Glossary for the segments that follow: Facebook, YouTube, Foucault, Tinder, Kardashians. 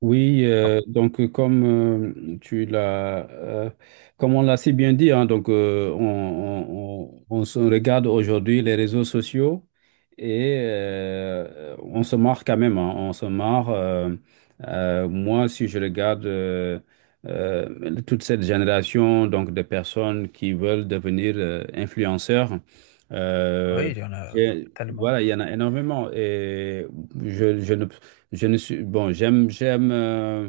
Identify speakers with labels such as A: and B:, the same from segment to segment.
A: Oui, donc comme tu l'as, comme on l'a si bien dit, hein, donc on se regarde aujourd'hui les réseaux sociaux et on se marre quand même, hein, on se marre. Moi, si je regarde toute cette génération donc de personnes qui veulent devenir influenceurs, euh,
B: Oui, il y en a
A: et
B: tellement.
A: voilà, il y en a énormément et je, je ne je ne suis, bon,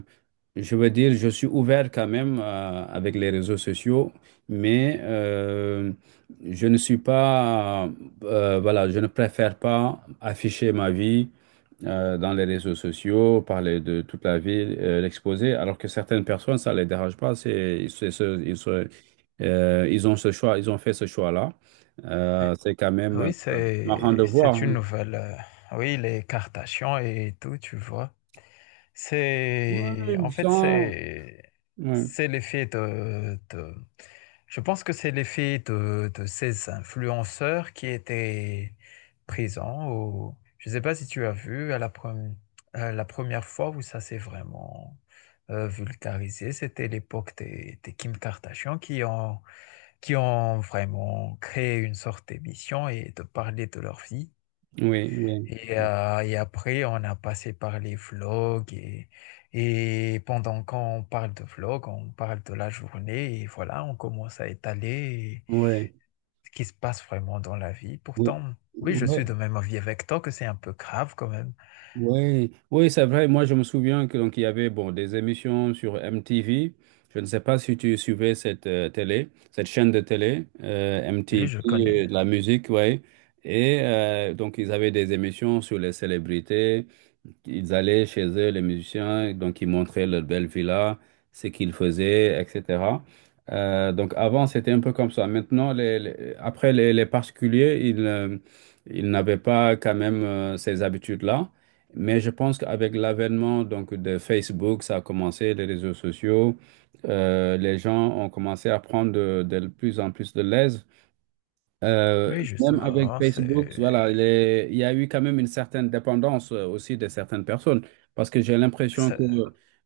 A: je veux dire, je suis ouvert quand même avec les réseaux sociaux, mais je ne suis pas, voilà, je ne préfère pas afficher ma vie dans les réseaux sociaux, parler de toute la vie, l'exposer, alors que certaines personnes, ça les dérange pas, c'est ce- ils, se- ils ont ce choix, ils ont fait ce choix-là.
B: Et-
A: C'est quand même
B: Oui,
A: marrant
B: c'est
A: de voir.
B: une nouvelle. Oui, les Kardashians et tout, tu vois.
A: Ouais,
B: C'est en fait c'est
A: ouais.
B: c'est l'effet de, je pense que c'est l'effet de ces influenceurs qui étaient présents au je ne sais pas si tu as vu à la première fois où ça s'est vraiment vulgarisé, c'était l'époque des Kim Kardashian qui ont vraiment créé une sorte d'émission et de parler de leur vie.
A: Oui, oui,
B: Et après, on a passé par les vlogs et pendant qu'on parle de vlogs, on parle de la journée et voilà, on commence à étaler
A: oui,
B: ce qui se passe vraiment dans la vie.
A: oui,
B: Pourtant, oui, je suis de
A: oui,
B: même avis avec toi que c'est un peu grave quand même.
A: oui, oui, c'est vrai. Moi, je me souviens que donc il y avait bon des émissions sur MTV. Je ne sais pas si tu suivais cette télé, cette chaîne de télé
B: Oui, je
A: MTV,
B: connais.
A: de la musique, ouais. Et donc ils avaient des émissions sur les célébrités. Ils allaient chez eux, les musiciens, donc ils montraient leur belle villa, ce qu'ils faisaient, etc. Donc avant, c'était un peu comme ça. Maintenant, après, les particuliers, ils n'avaient pas quand même ces habitudes-là. Mais je pense qu'avec l'avènement donc, de Facebook, ça a commencé, les réseaux sociaux, les gens ont commencé à prendre de plus en plus de l'aise
B: Oui,
A: même avec
B: justement,
A: Facebook, voilà, il y a eu quand même une certaine dépendance aussi de certaines personnes. Parce que j'ai l'impression
B: c'est,
A: que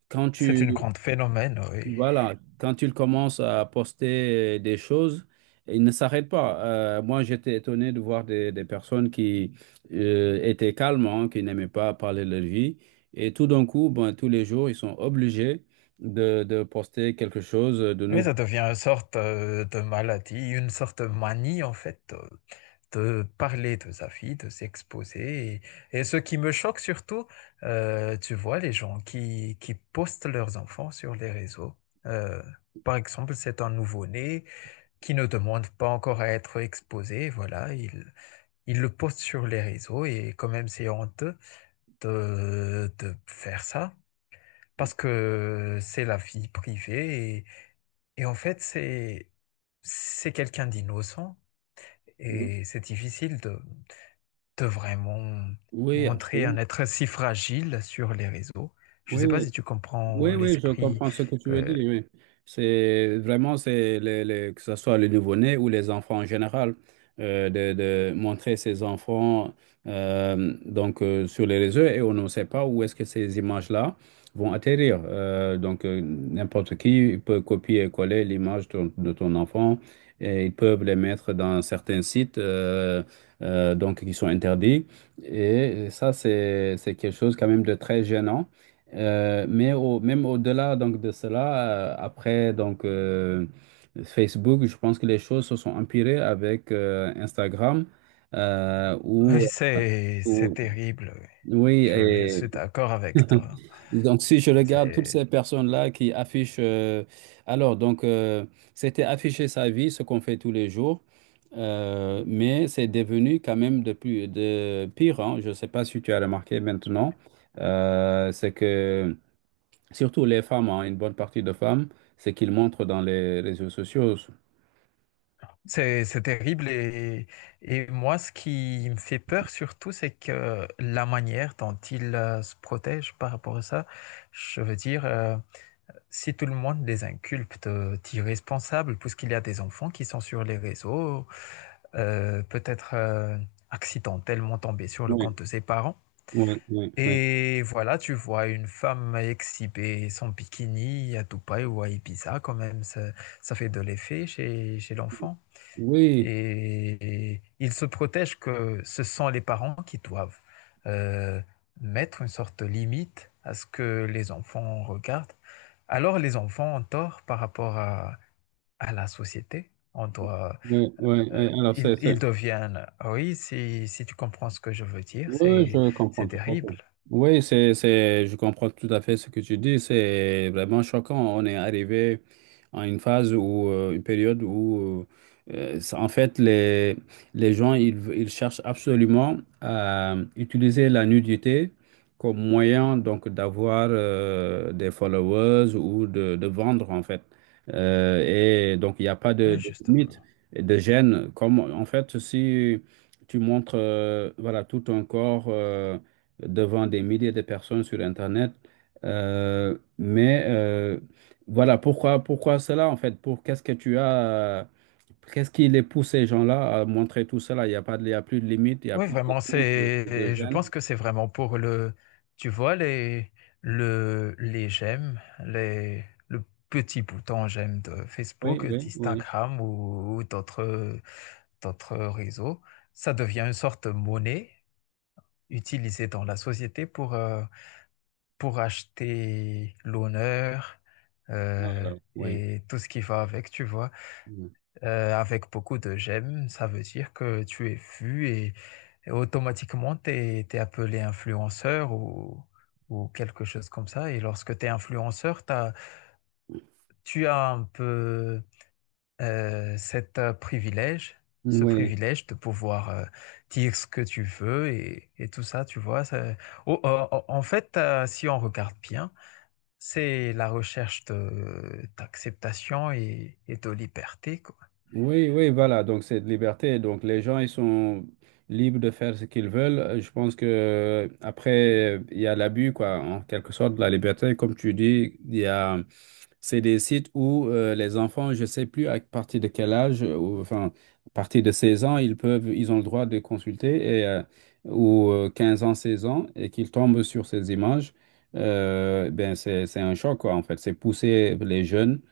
A: quand tu,
B: c'est une grande phénomène, oui.
A: voilà, quand ils commencent à poster des choses, ils ne s'arrêtent pas. Moi, j'étais étonné de voir des personnes qui étaient calmes, hein, qui n'aimaient pas parler de leur vie. Et tout d'un coup, ben, tous les jours, ils sont obligés de poster quelque chose de
B: Oui,
A: nouveau.
B: ça devient une sorte de maladie, une sorte de manie en fait, de parler de sa vie, de s'exposer. Et ce qui me choque surtout, tu vois, les gens qui postent leurs enfants sur les réseaux. Euh, Par exemple, c'est un nouveau-né qui ne demande pas encore à être exposé. Voilà, il le poste sur les réseaux et quand même c'est honteux de faire ça parce que c'est la vie privée et en fait, c'est quelqu'un d'innocent et c'est difficile de vraiment
A: Oui,
B: montrer un
A: absolument.
B: être si fragile sur les réseaux. Je ne
A: Oui,
B: sais pas si tu comprends
A: oui, oui, je
B: l'esprit.
A: comprends ce que tu veux
B: euh,
A: dire. Oui. C'est vraiment, c'est les- Que ce soit les nouveau-nés ou les enfants en général, de montrer ces enfants sur les réseaux et on ne sait pas où est-ce que ces images-là vont atterrir. N'importe qui peut copier et coller l'image de ton enfant et ils peuvent les mettre dans certains sites donc qui sont interdits. Et ça, c'est quelque chose quand même de très gênant. Mais même au-delà donc de cela, après donc Facebook, je pense que les choses se sont empirées avec Instagram euh,
B: oui,
A: où,
B: c'est
A: où-
B: terrible. Oui.
A: oui
B: Je suis
A: et
B: d'accord avec toi.
A: donc si je regarde toutes ces
B: C'est
A: personnes-là qui affichent alors donc euh, c'était afficher sa vie, ce qu'on fait tous les jours. Mais c'est devenu quand même de plus de pire, hein. Je ne sais pas si tu as remarqué maintenant, c'est que surtout les femmes, hein, une bonne partie de femmes, c'est qu'ils montrent dans les réseaux sociaux.
B: c'est c'est terrible et moi, ce qui me fait peur surtout, c'est que la manière dont ils se protègent par rapport à ça, je veux dire. Si tout le monde les inculpte d'irresponsables, puisqu'il y a des enfants qui sont sur les réseaux, peut-être accidentellement tombés sur le
A: Oui,
B: compte de ses parents.
A: oui, oui, oui.
B: Et voilà, tu vois une femme exhiber son bikini à Dubaï ou à Ibiza, quand même, ça fait de l'effet chez, chez l'enfant.
A: Oui,
B: Et ils se protègent que ce sont les parents qui doivent euh, mettre une sorte de limite à ce que les enfants regardent. Alors les enfants ont tort par rapport à la société.
A: oui, oui,
B: Euh,
A: oui. Alors,
B: ils, ils deviennent, ah oui, si, si tu comprends ce que je veux dire,
A: oui, je
B: c'est
A: comprends tout à fait.
B: terrible,
A: Oui, je comprends tout à fait ce que tu dis. C'est vraiment choquant. On est arrivé à une phase ou une période où, en fait, les gens, ils cherchent absolument à utiliser la nudité comme moyen donc d'avoir des followers ou de vendre, en fait. Euh, et donc, il n'y a pas
B: hein,
A: de limite,
B: justement.
A: et de gêne. Comme, en fait, si... tu montres voilà, tout ton corps devant des milliers de personnes sur Internet. Euh, mais euh, voilà, pourquoi cela en fait? Pour qu'est-ce que tu as, qu'est-ce qui les pousse ces gens-là à montrer tout cela? Il n'y a pas de, Il y a plus de limite, il n'y a
B: Oui,
A: plus de,
B: vraiment,
A: honte, de
B: c'est, je
A: gêne.
B: pense que c'est vraiment pour le, tu vois, les, le, les j'aime, les, le petit bouton j'aime de
A: Oui,
B: Facebook,
A: oui, oui.
B: d'Instagram ou d'autres, d'autres réseaux. Ça devient une sorte de monnaie utilisée dans la société pour acheter l'honneur, euh,
A: Voilà, oui.
B: et tout ce qui va avec, tu vois. Avec beaucoup de j'aime, ça veut dire que tu es vu et automatiquement tu es, appelé influenceur ou quelque chose comme ça. Et lorsque tu es influenceur, tu as un peu cet privilège, ce
A: Oui.
B: privilège de pouvoir dire ce que tu veux et tout ça, tu vois. Oh, oh, oh, en fait, si on regarde bien, c'est la recherche de, d'acceptation et de liberté, quoi.
A: Oui, oui, voilà. Donc, cette liberté. Donc, les gens, ils sont libres de faire ce qu'ils veulent. Je pense que après, il y a l'abus, quoi, en quelque sorte, de la liberté. Comme tu dis, c'est des sites où les enfants, je sais plus à partir de quel âge, ou, enfin, à partir de 16 ans, ils ont le droit de consulter et, ou 15 ans, 16 ans, et qu'ils tombent sur ces images. Ben, c'est un choc, quoi, en fait. C'est pousser les jeunes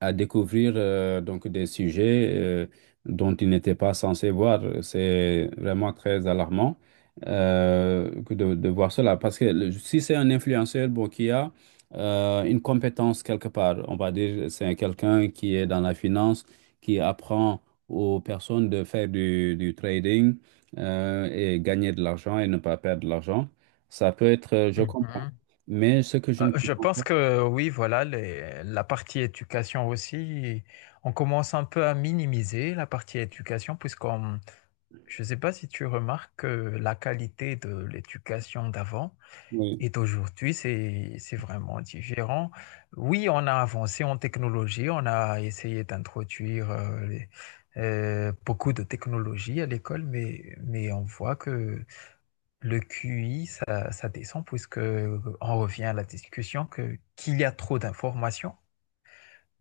A: à découvrir donc des sujets dont ils n'étaient pas censés voir. C'est vraiment très alarmant que de voir cela. Parce que si c'est un influenceur bon, qui a une compétence quelque part, on va dire c'est quelqu'un qui est dans la finance, qui apprend aux personnes de faire du trading et gagner de l'argent et ne pas perdre de l'argent, ça peut être, je comprends. Mais ce que je ne
B: Je
A: comprends pas,
B: pense que oui, voilà, la partie éducation aussi, on commence un peu à minimiser la partie éducation, puisqu'on, je ne sais pas si tu remarques que la qualité de l'éducation d'avant
A: oui,
B: et d'aujourd'hui, c'est vraiment différent. Oui, on a avancé en technologie, on a essayé d'introduire beaucoup de technologies à l'école, mais on voit que le QI, ça, ça descend puisque on revient à la discussion que qu'il y a trop d'informations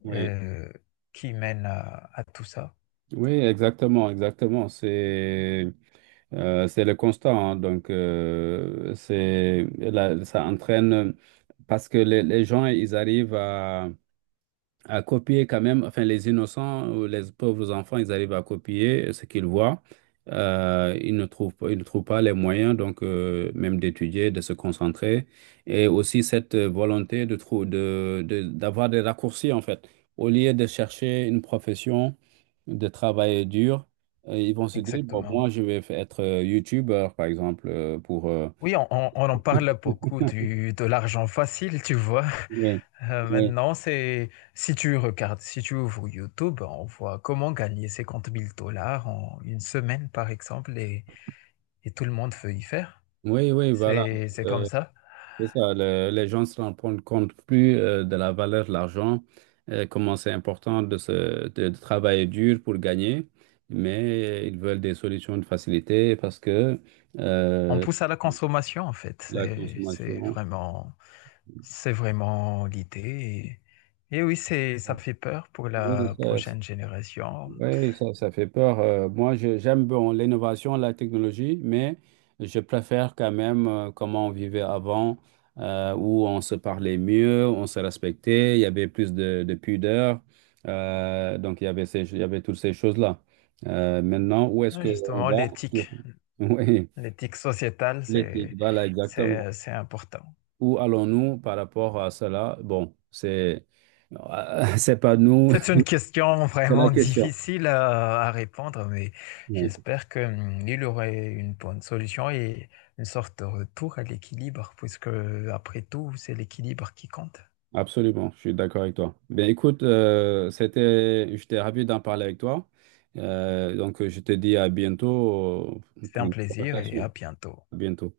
A: oui.
B: euh, qui mènent à tout ça.
A: Oui, exactement, exactement. C'est le constat, hein. Donc, là, ça entraîne parce que les gens, ils arrivent à copier quand même, enfin les innocents ou les pauvres enfants, ils arrivent à copier ce qu'ils voient. Ils ne trouvent pas les moyens, donc même d'étudier, de se concentrer, et aussi cette volonté de trou- de- d'avoir des raccourcis en fait. Au lieu de chercher une profession, de travailler dur, ils vont se dire, bon,
B: Exactement.
A: moi je vais être youtubeur par exemple pour.
B: Oui, on, on en parle beaucoup du, de l'argent facile, tu vois.
A: Oui, oui,
B: Maintenant, c'est si tu regardes, si tu ouvres YouTube, on voit comment gagner 50 000 dollars en une semaine, par exemple, et tout le monde veut y faire.
A: oui, oui, voilà.
B: C'est comme
A: Euh,
B: ça.
A: C'est ça, les gens se rendent compte plus de la valeur de l'argent, comment c'est important de travailler dur pour gagner, mais ils veulent des solutions de facilité parce que
B: On
A: euh,
B: pousse à la consommation, en fait.
A: la consommation.
B: C'est vraiment l'idée. Et oui, c'est, ça fait peur pour la prochaine génération.
A: Oui, ça fait peur. Moi, j'aime bon, l'innovation, la technologie, mais je préfère quand même comment on vivait avant, où on se parlait mieux, on se respectait, il y avait plus de pudeur. Donc, il y avait toutes ces choses-là. Maintenant, où est-ce
B: Ouais,
A: qu'on
B: justement,
A: va? sur-
B: l'éthique,
A: Oui,
B: l'éthique sociétale,
A: l'éthique, voilà, exactement.
B: c'est important.
A: Où allons-nous par rapport à cela? Bon, c'est pas nous,
B: C'est une question
A: c'est la
B: vraiment
A: question.
B: difficile à répondre, mais
A: Oui.
B: j'espère que, il aurait une bonne solution et une sorte de retour à l'équilibre, puisque après tout, c'est l'équilibre qui compte.
A: Absolument, je suis d'accord avec toi. Ben écoute, j'étais ravi d'en parler avec toi. Donc je te dis à bientôt
B: C'est
A: pour
B: un
A: une
B: plaisir et
A: conversation.
B: à bientôt.
A: À bientôt.